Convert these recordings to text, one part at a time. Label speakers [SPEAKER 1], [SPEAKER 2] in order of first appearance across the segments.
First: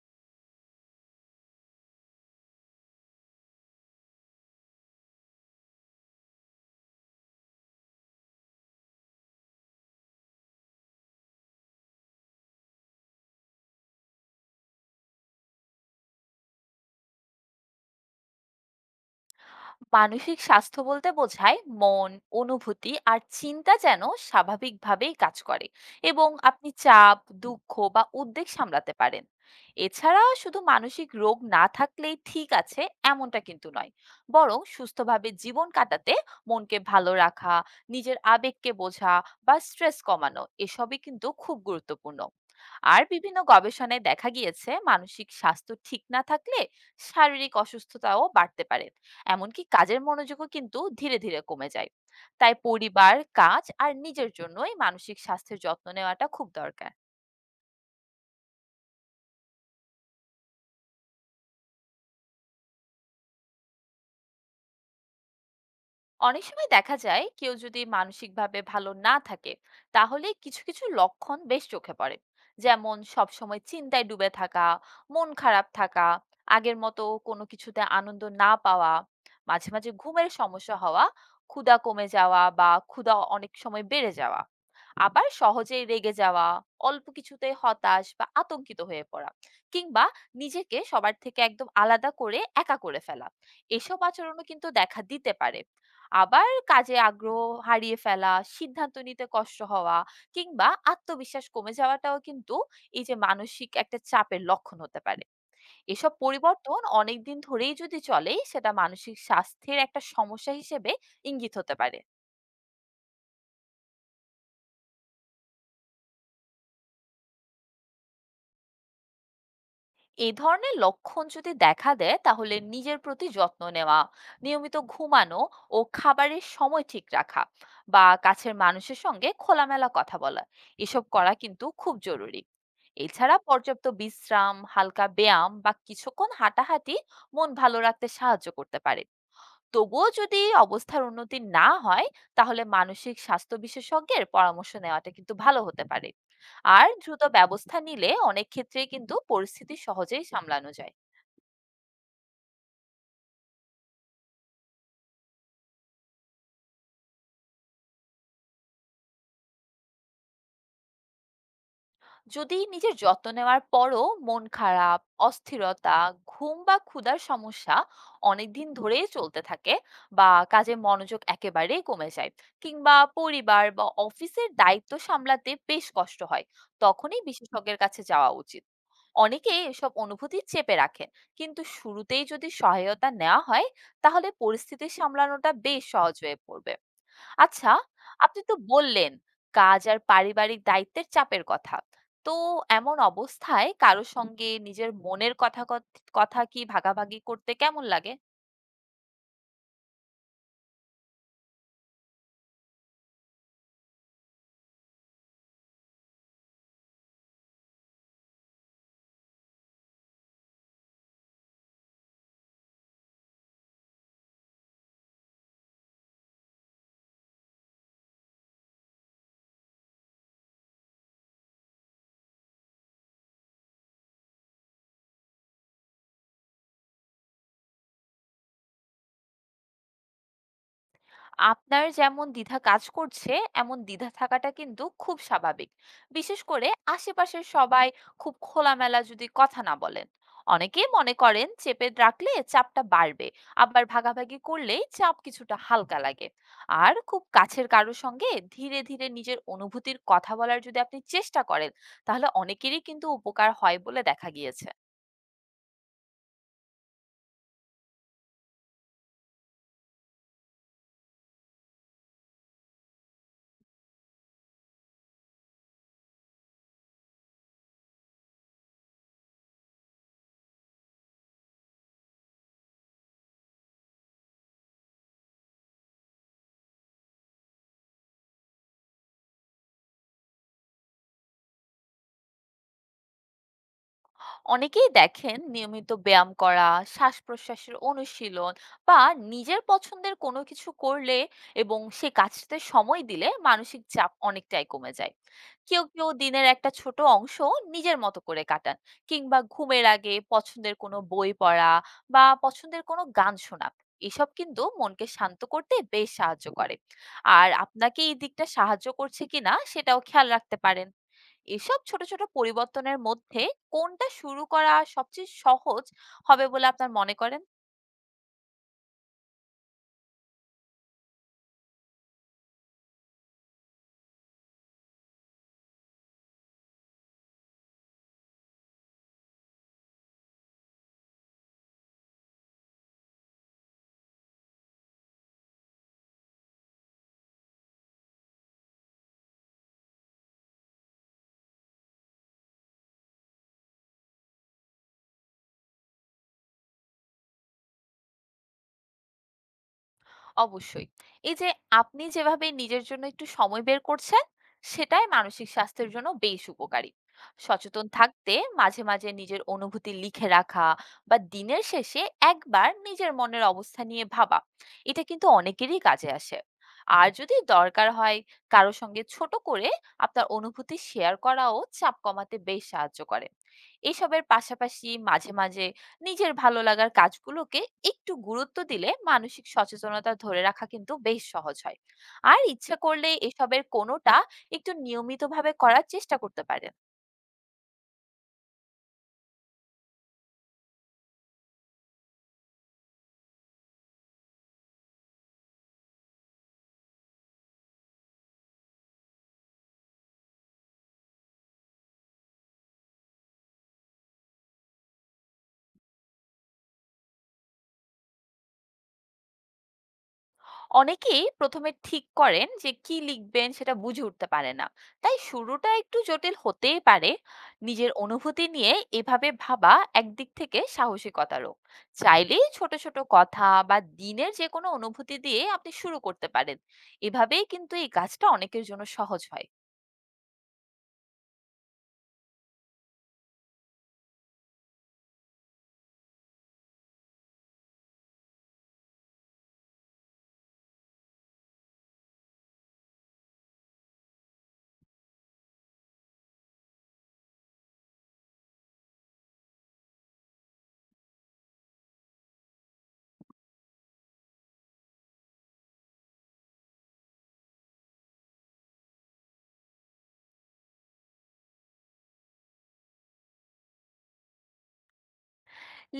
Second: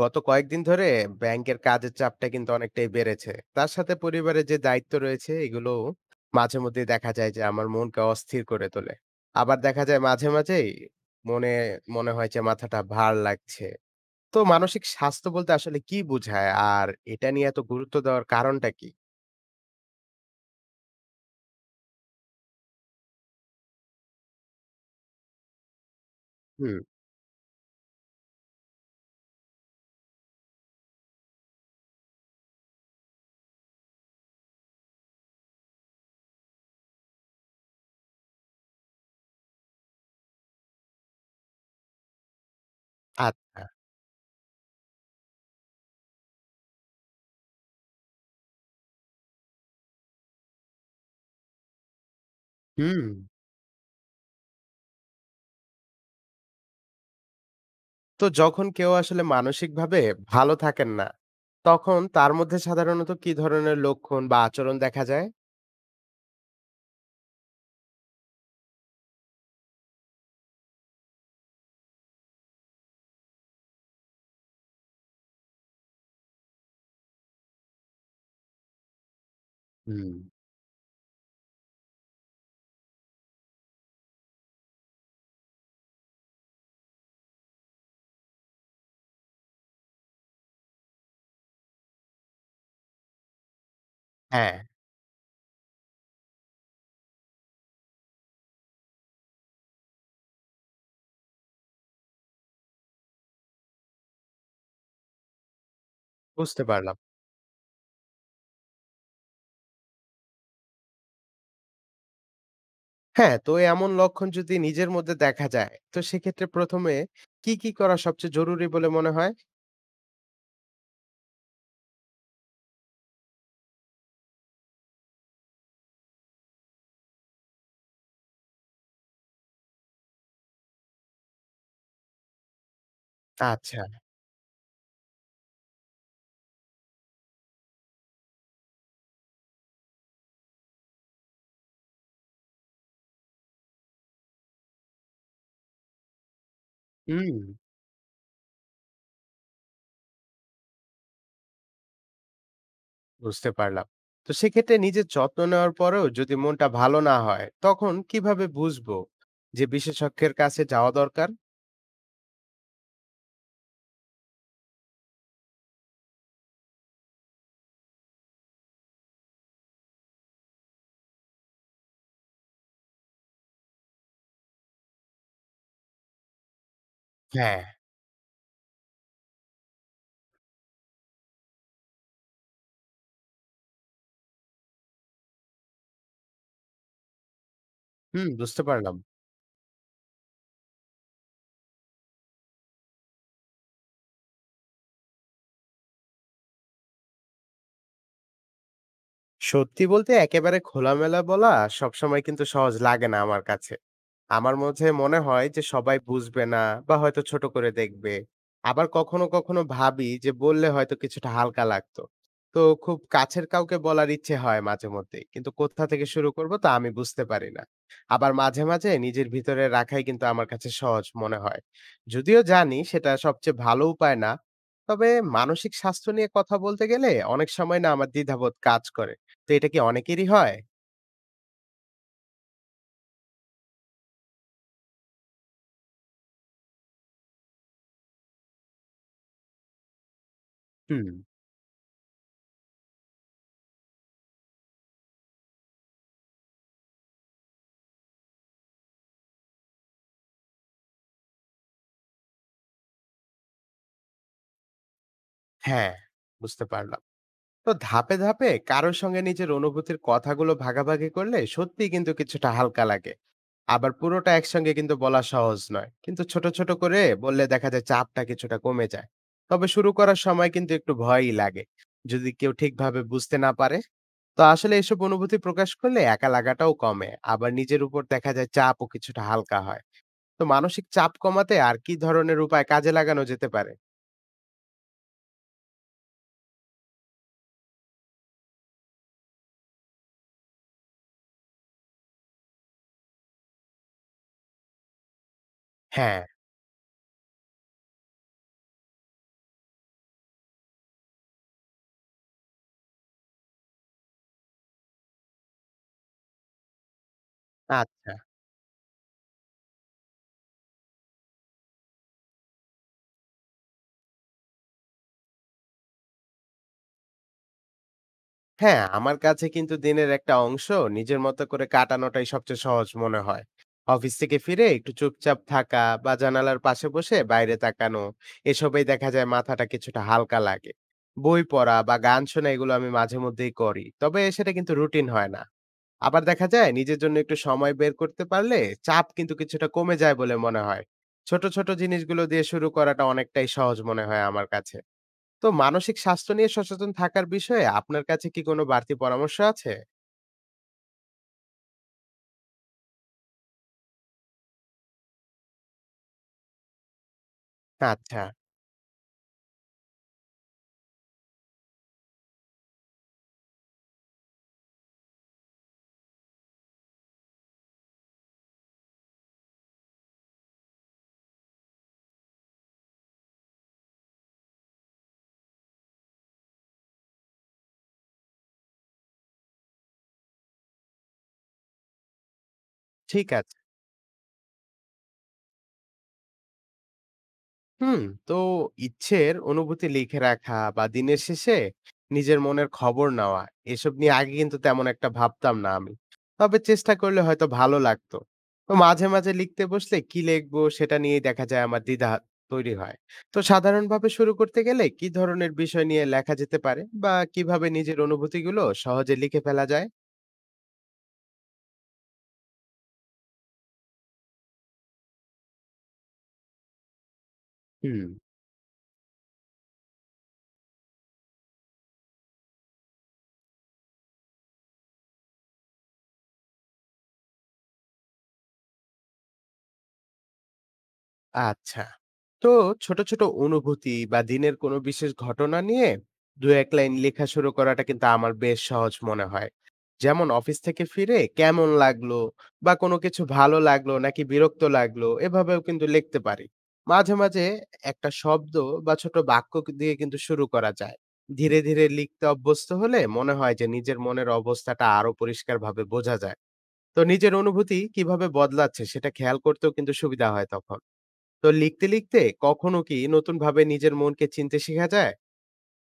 [SPEAKER 1] গত কয়েকদিন ধরে ব্যাংকের কাজের চাপটা কিন্তু অনেকটাই বেড়েছে। তার সাথে পরিবারের যে দায়িত্ব রয়েছে এগুলো মাঝে মধ্যে দেখা যায় যে আমার মনকে অস্থির করে তোলে। আবার দেখা যায় মাঝে মাঝেই মনে মনে হয় যে মাথাটা ভার লাগছে। তো মানসিক স্বাস্থ্য বলতে আসলে কি বোঝায়? আর এটা নিয়ে এত গুরুত্ব দেওয়ার কারণটা কি?
[SPEAKER 2] মানসিক স্বাস্থ্য বলতে বোঝায় মন অনুভূতি আর চিন্তা যেন স্বাভাবিকভাবেই কাজ করে এবং আপনি
[SPEAKER 1] হুম।
[SPEAKER 2] চাপ দুঃখ বা উদ্বেগ সামলাতে পারেন। এছাড়া শুধু মানসিক রোগ না থাকলেই ঠিক আছে এমনটা কিন্তু নয়, বরং সুস্থভাবে জীবন কাটাতে মনকে ভালো রাখা, নিজের আবেগকে বোঝা বা স্ট্রেস কমানো এসবই কিন্তু খুব গুরুত্বপূর্ণ। আর বিভিন্ন
[SPEAKER 1] আচ্ছা।
[SPEAKER 2] গবেষণায় দেখা গিয়েছে মানসিক স্বাস্থ্য ঠিক না থাকলে শারীরিক অসুস্থতাও বাড়তে পারে, এমনকি কাজের মনোযোগও কিন্তু ধীরে ধীরে কমে যায়। তাই
[SPEAKER 1] হুম।
[SPEAKER 2] পরিবার, কাজ আর নিজের জন্যই মানসিক স্বাস্থ্যের যত্ন নেওয়াটা খুব দরকার।
[SPEAKER 1] তো যখন কেউ আসলে মানসিকভাবে ভালো থাকেন না, তখন তার মধ্যে সাধারণত কি ধরনের লক্ষণ বা আচরণ দেখা যায়?
[SPEAKER 2] অনেক সময় দেখা যায় কেউ যদি মানসিকভাবে ভালো না থাকে তাহলে কিছু কিছু লক্ষণ বেশ চোখে পড়ে। যেমন সবসময় চিন্তায় ডুবে থাকা, মন খারাপ থাকা, আগের মতো কোনো কিছুতে আনন্দ না পাওয়া, মাঝে মাঝে
[SPEAKER 1] হুম।
[SPEAKER 2] ঘুমের সমস্যা হওয়া, ক্ষুধা কমে যাওয়া বা ক্ষুধা অনেক সময় বেড়ে যাওয়া, আবার সহজেই রেগে যাওয়া, অল্প কিছুতে হতাশ বা আতঙ্কিত হয়ে পড়া, কিংবা নিজেকে সবার থেকে একদম আলাদা করে একা করে ফেলা, এসব আচরণও
[SPEAKER 1] হ্যাঁ।
[SPEAKER 2] কিন্তু দেখা দিতে পারে। আবার কাজে আগ্রহ হারিয়ে ফেলা, সিদ্ধান্ত নিতে কষ্ট হওয়া কিংবা আত্মবিশ্বাস কমে যাওয়াটাও কিন্তু এই যে মানসিক একটা চাপের লক্ষণ হতে পারে। এসব
[SPEAKER 1] বুঝতে
[SPEAKER 2] পরিবর্তন
[SPEAKER 1] পারলাম।
[SPEAKER 2] অনেকদিন ধরেই যদি চলে সেটা মানসিক স্বাস্থ্যের একটা সমস্যা হিসেবে ইঙ্গিত হতে পারে।
[SPEAKER 1] হ্যাঁ, তো এমন লক্ষণ যদি নিজের মধ্যে দেখা যায়, তো সেক্ষেত্রে ১ম এ কি করা সবচেয়ে জরুরি বলে মনে হয়?
[SPEAKER 2] এই ধরনের লক্ষণ যদি দেখা দেয় তাহলে নিজের প্রতি যত্ন নেওয়া, নিয়মিত ঘুমানো ও খাবারের সময় ঠিক রাখা বা কাছের মানুষের সঙ্গে খোলামেলা কথা বলা, এসব করা কিন্তু খুব জরুরি। এছাড়া
[SPEAKER 1] আচ্ছা।
[SPEAKER 2] পর্যাপ্ত বিশ্রাম, হালকা ব্যায়াম বা কিছুক্ষণ হাঁটাহাঁটি মন ভালো রাখতে সাহায্য করতে পারে। তবুও যদি অবস্থার উন্নতি না হয় তাহলে মানসিক স্বাস্থ্য বিশেষজ্ঞের পরামর্শ নেওয়াটা কিন্তু ভালো হতে পারে। আর দ্রুত
[SPEAKER 1] হুম।
[SPEAKER 2] ব্যবস্থা নিলে অনেক ক্ষেত্রে কিন্তু পরিস্থিতি সহজেই সামলানো যায়।
[SPEAKER 1] বুঝতে পারলাম। তো সেক্ষেত্রে নিজের যত্ন নেওয়ার পরেও যদি মনটা ভালো না হয়, তখন কিভাবে বুঝবো যে বিশেষজ্ঞের কাছে যাওয়া দরকার?
[SPEAKER 2] যদি নিজের যত্ন নেওয়ার পরও মন খারাপ, অস্থিরতা, ঘুম বা ক্ষুধার সমস্যা অনেকদিন ধরেই চলতে থাকে, বা কাজে মনোযোগ একেবারেই কমে যায়, কিংবা পরিবার বা অফিসের দায়িত্ব সামলাতে বেশ কষ্ট হয়, তখনই
[SPEAKER 1] হ্যাঁ।
[SPEAKER 2] বিশেষজ্ঞের কাছে যাওয়া উচিত। অনেকে এসব অনুভূতি চেপে রাখেন, কিন্তু শুরুতেই যদি সহায়তা নেওয়া হয় তাহলে পরিস্থিতি সামলানোটা বেশ সহজ হয়ে পড়বে। আচ্ছা,
[SPEAKER 1] হুম।
[SPEAKER 2] আপনি তো
[SPEAKER 1] বুঝতে পারলাম।
[SPEAKER 2] বললেন কাজ আর পারিবারিক দায়িত্বের চাপের কথা, তো এমন অবস্থায় কারোর সঙ্গে নিজের মনের কথা কি ভাগাভাগি করতে কেমন লাগে?
[SPEAKER 1] সত্যি বলতে একেবারে খোলামেলা বলা সবসময় কিন্তু সহজ লাগে না আমার কাছে। আমার মাঝে মনে হয় যে সবাই বুঝবে না বা হয়তো ছোট করে দেখবে। আবার কখনো, কখনো ভাবি যে বললে হয়তো কিছুটা হালকা লাগতো। তো খুব কাছের কাউকে বলার ইচ্ছে হয় মাঝে মধ্যেই। কিন্তু কোথা থেকে শুরু করবো তা আমি বুঝতে পারি না। আবার মাঝে, মাঝে নিজের ভিতরে রাখাই কিন্তু আমার কাছে সহজ মনে হয়। যদিও জানি সেটা সবচেয়ে ভালো উপায় না। তবে মানসিক স্বাস্থ্য নিয়ে কথা বলতে গেলে অনেক সময় না আমার দ্বিধাবোধ কাজ করে। তো এটা কি অনেকেরই হয়?
[SPEAKER 2] আপনার যেমন দ্বিধা কাজ করছে, এমন দ্বিধা থাকাটা কিন্তু খুব স্বাভাবিক। বিশেষ করে আশেপাশের সবাই খুব খোলামেলা যদি কথা না বলেন, অনেকেই
[SPEAKER 1] হুম।
[SPEAKER 2] মনে করেন চেপে রাখলে চাপটা বাড়বে। আবার ভাগাভাগি করলেই চাপ কিছুটা হালকা লাগে। আর খুব কাছের কারোর সঙ্গে ধীরে ধীরে নিজের অনুভূতির কথা বলার যদি আপনি চেষ্টা করেন তাহলে অনেকেরই কিন্তু উপকার হয় বলে দেখা গিয়েছে।
[SPEAKER 1] হ্যাঁ, বুঝতে পারলাম। তো ধাপে, ধাপে কারো সঙ্গে নিজের অনুভূতির কথাগুলো ভাগাভাগি করলে সত্যিই কিন্তু কিছুটা হালকা লাগে। আবার পুরোটা একসঙ্গে কিন্তু বলা সহজ নয়। কিন্তু ছোট, ছোট করে বললে দেখা যায় চাপটা কিছুটা কমে যায়। তবে শুরু করার সময় কিন্তু একটু ভয়ই লাগে। যদি কেউ ঠিকভাবে বুঝতে না পারে, তো আসলে এসব অনুভূতি প্রকাশ করলে একা লাগাটাও কমে। আবার নিজের উপর দেখা যায় চাপও কিছুটা হালকা হয়। তো মানসিক চাপ কমাতে আর কি ধরনের উপায় কাজে লাগানো যেতে পারে?
[SPEAKER 2] অনেকেই দেখেন নিয়মিত ব্যায়াম করা, শ্বাস প্রশ্বাসের অনুশীলন বা নিজের পছন্দের কোনো কিছু করলে এবং সে কাজটাতে সময় দিলে মানসিক চাপ অনেকটাই কমে যায়। কেউ কেউ
[SPEAKER 1] হ্যাঁ।
[SPEAKER 2] দিনের একটা ছোট অংশ নিজের মতো করে কাটান, কিংবা ঘুমের আগে পছন্দের কোনো বই পড়া বা পছন্দের কোনো গান শোনা এসব কিন্তু মনকে শান্ত করতে বেশ সাহায্য করে। আর আপনাকে
[SPEAKER 1] আচ্ছা।
[SPEAKER 2] এই দিকটা সাহায্য করছে কিনা সেটাও খেয়াল রাখতে পারেন। এসব ছোট, ছোট পরিবর্তনের মধ্যে কোনটা শুরু করা সবচেয়ে সহজ হবে বলে আপনার মনে করেন?
[SPEAKER 1] হ্যাঁ, আমার কাছে কিন্তু দিনের একটা অংশ নিজের মতো করে কাটানোটাই সবচেয়ে সহজ মনে হয়। অফিস থেকে ফিরে একটু চুপচাপ থাকা বা জানালার পাশে বসে বাইরে তাকানো, এসবেই দেখা যায় মাথাটা কিছুটা হালকা লাগে। বই পড়া বা গান শোনা এগুলো আমি মাঝে মধ্যেই করি। তবে সেটা কিন্তু রুটিন হয় না। আবার দেখা যায় নিজের জন্য একটু সময় বের করতে পারলে চাপ কিন্তু কিছুটা কমে যায় বলে মনে হয়। ছোট, ছোট জিনিসগুলো দিয়ে শুরু করাটা অনেকটাই সহজ মনে হয় আমার কাছে। তো মানসিক স্বাস্থ্য নিয়ে সচেতন থাকার বিষয়ে আপনার কাছে কি কোনো বাড়তি পরামর্শ আছে?
[SPEAKER 2] অবশ্যই। এই যে আপনি যেভাবে নিজের জন্য একটু সময় বের করছেন, সেটাই মানসিক স্বাস্থ্যের জন্য বেশ উপকারী। সচেতন
[SPEAKER 1] আচ্ছা,
[SPEAKER 2] থাকতে মাঝে, মাঝে নিজের অনুভূতি লিখে রাখা বা দিনের শেষে একবার নিজের মনের অবস্থা নিয়ে ভাবা, এটা কিন্তু অনেকেরই কাজে আসে। আর যদি দরকার হয় কারো সঙ্গে ছোট করে আপনার অনুভূতি শেয়ার করাও চাপ কমাতে বেশ সাহায্য করে। এসবের পাশাপাশি মাঝে, মাঝে নিজের ভালো লাগার কাজগুলোকে একটু গুরুত্ব দিলে মানসিক সচেতনতা ধরে রাখা কিন্তু বেশ সহজ হয়। আর ইচ্ছা করলে
[SPEAKER 1] ঠিক আছে।
[SPEAKER 2] এসবের কোনোটা একটু নিয়মিতভাবে করার চেষ্টা করতে পারেন।
[SPEAKER 1] হুম, তো ইচ্ছের অনুভূতি লিখে রাখা বা দিনের শেষে নিজের মনের খবর নেওয়া, এসব নিয়ে আগে কিন্তু তেমন একটা ভাবতাম না আমি। তবে চেষ্টা করলে হয়তো ভালো লাগতো। তো মাঝে, মাঝে লিখতে বসলে কি লিখবো সেটা নিয়েই দেখা যায় আমার দ্বিধা তৈরি হয়। তো সাধারণভাবে শুরু করতে গেলে কি ধরনের বিষয় নিয়ে লেখা যেতে পারে বা কিভাবে নিজের অনুভূতিগুলো সহজে লিখে ফেলা যায়?
[SPEAKER 2] অনেকেই প্রথমে ঠিক করেন যে কি লিখবেন সেটা বুঝে উঠতে পারে না, তাই শুরুটা একটু জটিল হতেই পারে। নিজের
[SPEAKER 1] হুম।
[SPEAKER 2] অনুভূতি নিয়ে এভাবে ভাবা একদিক থেকে সাহসিকতারও। চাইলেই ছোট ছোট কথা বা দিনের যে কোনো অনুভূতি দিয়ে আপনি শুরু করতে পারেন, এভাবেই কিন্তু এই কাজটা অনেকের জন্য সহজ হয়।
[SPEAKER 1] আচ্ছা। তো ছোট ছোট অনুভূতি বা দিনের কোনো বিশেষ ঘটনা নিয়ে দু এক লাইন লেখা শুরু করাটা কিন্তু আমার বেশ সহজ মনে হয়। যেমন অফিস থেকে ফিরে কেমন লাগলো বা কোনো কিছু ভালো লাগলো নাকি বিরক্ত লাগলো, এভাবেও কিন্তু লিখতে পারি। মাঝে মাঝে একটা শব্দ বা ছোট বাক্য দিয়ে কিন্তু শুরু করা যায়। ধীরে ধীরে লিখতে অভ্যস্ত হলে মনে হয় যে নিজের মনের অবস্থাটা আরো পরিষ্কারভাবে বোঝা যায়। তো নিজের অনুভূতি কিভাবে বদলাচ্ছে সেটা খেয়াল করতেও কিন্তু সুবিধা হয় তখন। তো লিখতে, লিখতে কখনো কি নতুনভাবে নিজের মনকে চিনতে শিখা যায়?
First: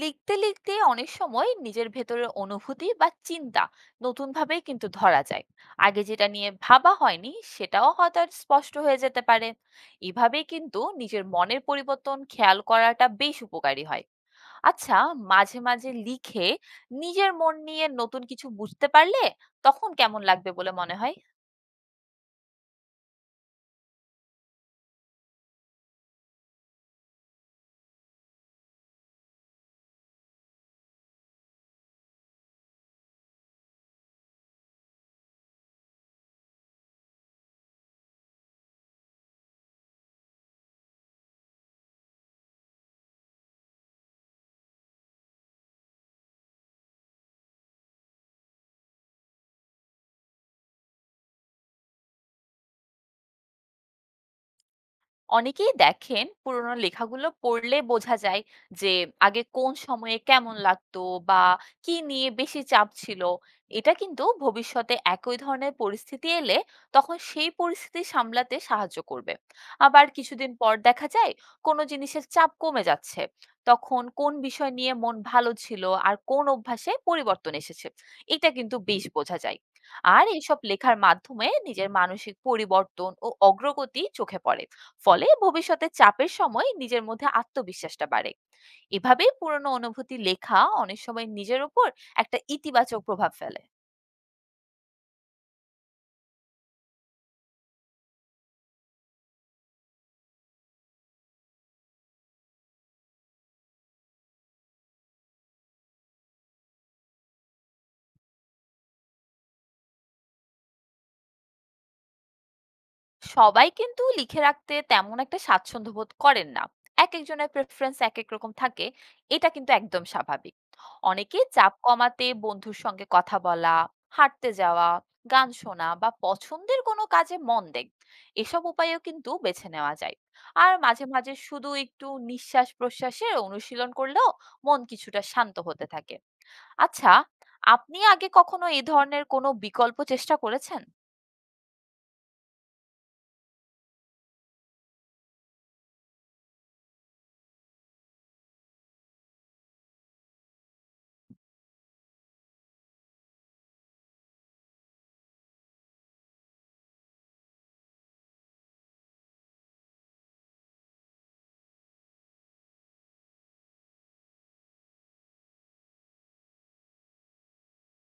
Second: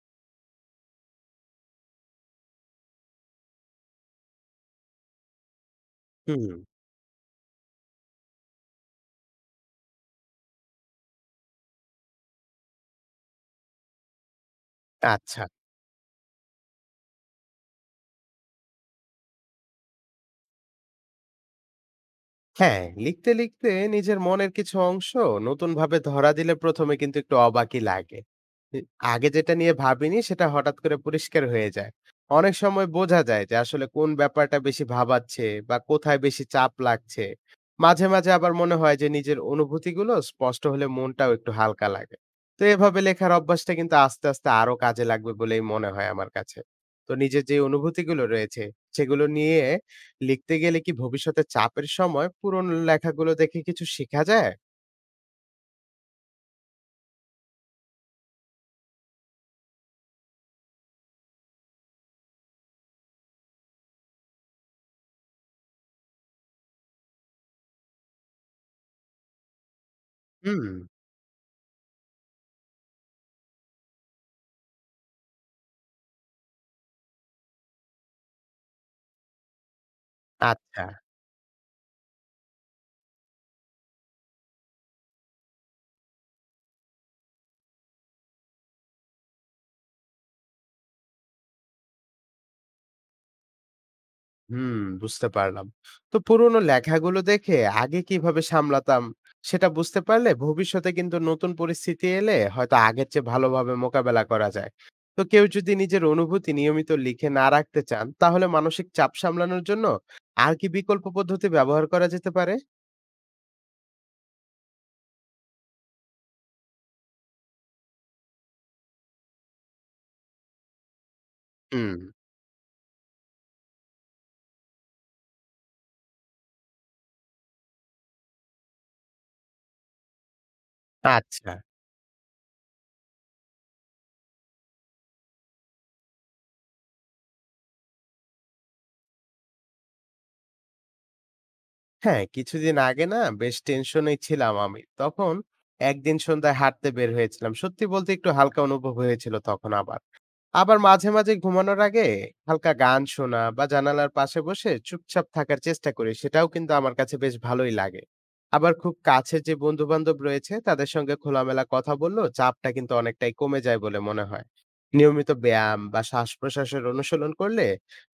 [SPEAKER 2] লিখতে লিখতে অনেক সময় নিজের ভেতরের অনুভূতি বা চিন্তা নতুনভাবে কিন্তু ধরা যায়, আগে যেটা
[SPEAKER 1] হুম।
[SPEAKER 2] নিয়ে ভাবা হয়নি সেটাও হয়তো আর স্পষ্ট হয়ে যেতে পারে। এভাবেই কিন্তু নিজের মনের পরিবর্তন খেয়াল করাটা বেশ উপকারী হয়। আচ্ছা,
[SPEAKER 1] আচ্ছা।
[SPEAKER 2] মাঝে মাঝে লিখে নিজের মন নিয়ে নতুন কিছু বুঝতে পারলে তখন কেমন লাগবে বলে মনে হয়?
[SPEAKER 1] হ্যাঁ, লিখতে, লিখতে নিজের মনের কিছু অংশ নতুনভাবে ধরা দিলে ১ম এ কিন্তু একটু অবাকই লাগে। ই আগে যেটা নিয়ে ভাবিনি সেটা হঠাৎ করে পরিষ্কার হয়ে যায়। অনেক সময় বোঝা যায় যে আসলে কোন ব্যাপারটা বেশি ভাবাচ্ছে বা কোথায় বেশি চাপ লাগছে। মাঝে, মাঝে আবার মনে হয় যে নিজের অনুভূতিগুলো স্পষ্ট হলে মনটাও একটু হালকা লাগে। তো এভাবে লেখার অভ্যাসটা কিন্তু আস্তে, আস্তে আরো কাজে লাগবে বলেই মনে হয় আমার কাছে। তো নিজের যে অনুভূতিগুলো রয়েছে সেগুলো নিয়ে লিখতে গেলে কি ভবিষ্যতে চাপের সময় পুরনো লেখাগুলো দেখে কিছু শেখা যায়?
[SPEAKER 2] অনেকেই দেখেন পুরোনো লেখাগুলো পড়লে বোঝা যায় যে আগে কোন সময়ে কেমন লাগতো বা কি নিয়ে বেশি চাপ ছিল। এটা কিন্তু ভবিষ্যতে একই ধরনের পরিস্থিতি এলে তখন সেই পরিস্থিতি সামলাতে সাহায্য করবে। আবার কিছুদিন
[SPEAKER 1] হুম।
[SPEAKER 2] পর দেখা যায় কোনো জিনিসের চাপ কমে যাচ্ছে, তখন কোন বিষয় নিয়ে মন ভালো ছিল আর কোন অভ্যাসে পরিবর্তন এসেছে এটা কিন্তু বেশ বোঝা যায়। আর এইসব
[SPEAKER 1] আচ্ছা।
[SPEAKER 2] লেখার মাধ্যমে নিজের মানসিক পরিবর্তন ও অগ্রগতি চোখে পড়ে। ফলে ভবিষ্যতে চাপের সময় নিজের মধ্যে আত্মবিশ্বাসটা বাড়ে। এভাবেই পুরনো অনুভূতি লেখা অনেক সময় নিজের উপর একটা ইতিবাচক প্রভাব ফেলে।
[SPEAKER 1] হুম। বুঝতে পারলাম। তো পুরনো লেখাগুলো দেখে আগে কিভাবে সামলাতাম সেটা বুঝতে পারলে ভবিষ্যতে কিন্তু নতুন পরিস্থিতি এলে হয়তো আগের চেয়ে ভালোভাবে মোকাবেলা করা যায়। তো কেউ যদি নিজের অনুভূতি নিয়মিত লিখে না রাখতে চান তাহলে মানসিক চাপ সামলানোর জন্য আর কি বিকল্প পদ্ধতি ব্যবহার করা যেতে পারে?
[SPEAKER 2] সবাই কিন্তু লিখে রাখতে তেমন একটা স্বাচ্ছন্দ্য বোধ করেন না, এক একজনের প্রেফারেন্স এক এক রকম থাকে, এটা কিন্তু একদম স্বাভাবিক। অনেকে চাপ
[SPEAKER 1] হুম।
[SPEAKER 2] কমাতে বন্ধুর সঙ্গে কথা বলা, হাঁটতে যাওয়া, গান শোনা বা পছন্দের কোনো কাজে মন দেন, এসব উপায়ও কিন্তু বেছে নেওয়া যায়। আর মাঝে মাঝে
[SPEAKER 1] আচ্ছা।
[SPEAKER 2] শুধু একটু নিঃশ্বাস প্রশ্বাসের অনুশীলন করলেও মন কিছুটা শান্ত হতে থাকে। আচ্ছা, আপনি আগে কখনো এই ধরনের কোনো বিকল্প চেষ্টা করেছেন?
[SPEAKER 1] হ্যাঁ, কিছুদিন আগে না বেশ টেনশনে ছিলাম আমি। তখন একদিন সন্ধ্যায় হাঁটতে বের হয়েছিলাম। সত্যি বলতে একটু হালকা অনুভব হয়েছিল তখন। আবার আবার মাঝে, মাঝে ঘুমানোর আগে হালকা গান শোনা বা জানালার পাশে বসে চুপচাপ থাকার চেষ্টা করি। সেটাও কিন্তু আমার কাছে বেশ ভালোই লাগে। আবার খুব কাছের যে বন্ধু-বান্ধব রয়েছে তাদের সঙ্গে খোলামেলা কথা বললেও চাপটা কিন্তু অনেকটাই কমে যায় বলে মনে হয়। নিয়মিত ব্যায়াম বা শ্বাস-প্রশ্বাসের অনুশীলন করলে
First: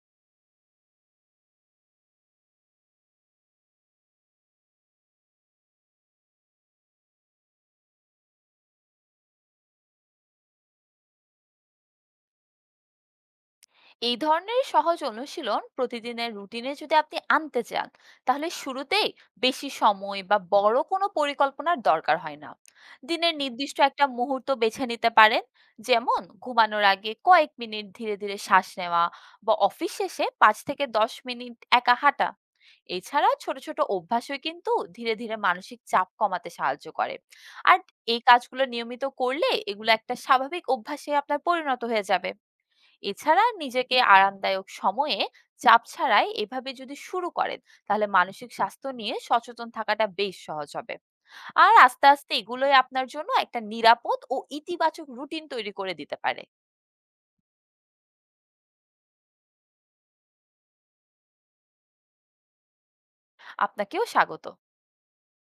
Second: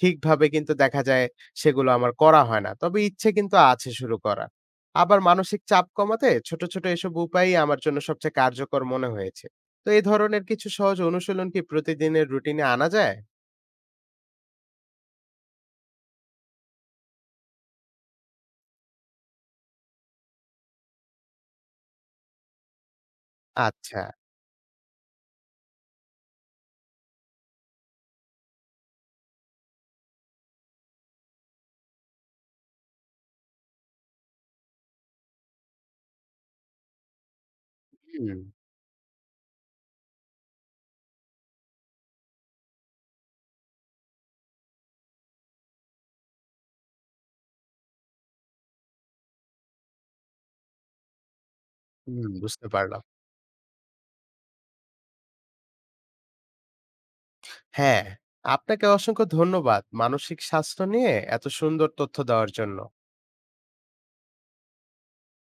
[SPEAKER 1] ঠিকভাবে কিন্তু দেখা যায় সেগুলো আমার করা হয় না। তবে ইচ্ছে কিন্তু আছে শুরু করা। আবার মানসিক চাপ কমাতে ছোট, ছোট এসব উপায়ই আমার জন্য সবচেয়ে কার্যকর মনে হয়েছে। তো এই ধরনের কিছু সহজ অনুশীলন কি প্রতিদিনের রুটিনে আনা যায়?
[SPEAKER 2] এই ধরনের সহজ অনুশীলন প্রতিদিনের রুটিনে যদি আপনি আনতে চান তাহলে শুরুতেই বেশি সময় বা বড় কোনো পরিকল্পনার দরকার হয় না। দিনের নির্দিষ্ট
[SPEAKER 1] আচ্ছা।
[SPEAKER 2] একটা মুহূর্ত বেছে নিতে পারেন, যেমন ঘুমানোর আগে কয়েক মিনিট ধীরে ধীরে শ্বাস নেওয়া বা অফিস শেষে 5 থেকে 10 মিনিট একা হাঁটা। এছাড়া ছোট ছোট অভ্যাসও কিন্তু ধীরে ধীরে মানসিক চাপ কমাতে সাহায্য করে। আর এই
[SPEAKER 1] হুম,
[SPEAKER 2] কাজগুলো নিয়মিত করলে এগুলো একটা স্বাভাবিক অভ্যাসে আপনার পরিণত হয়ে যাবে। এছাড়া নিজেকে আরামদায়ক সময়ে চাপ ছাড়াই এভাবে যদি শুরু করেন তাহলে মানসিক স্বাস্থ্য নিয়ে সচেতন থাকাটা বেশ সহজ হবে। আর আস্তে
[SPEAKER 1] হুম,
[SPEAKER 2] আস্তে
[SPEAKER 1] বুঝতে
[SPEAKER 2] এগুলোই
[SPEAKER 1] পারলাম।
[SPEAKER 2] আপনার জন্য একটা নিরাপদ ও ইতিবাচক রুটিন তৈরি করে দিতে পারে।
[SPEAKER 1] হ্যাঁ, আপনাকে অসংখ্য ধন্যবাদ মানসিক স্বাস্থ্য নিয়ে এত সুন্দর তথ্য দেওয়ার জন্য।
[SPEAKER 2] আপনাকেও স্বাগত।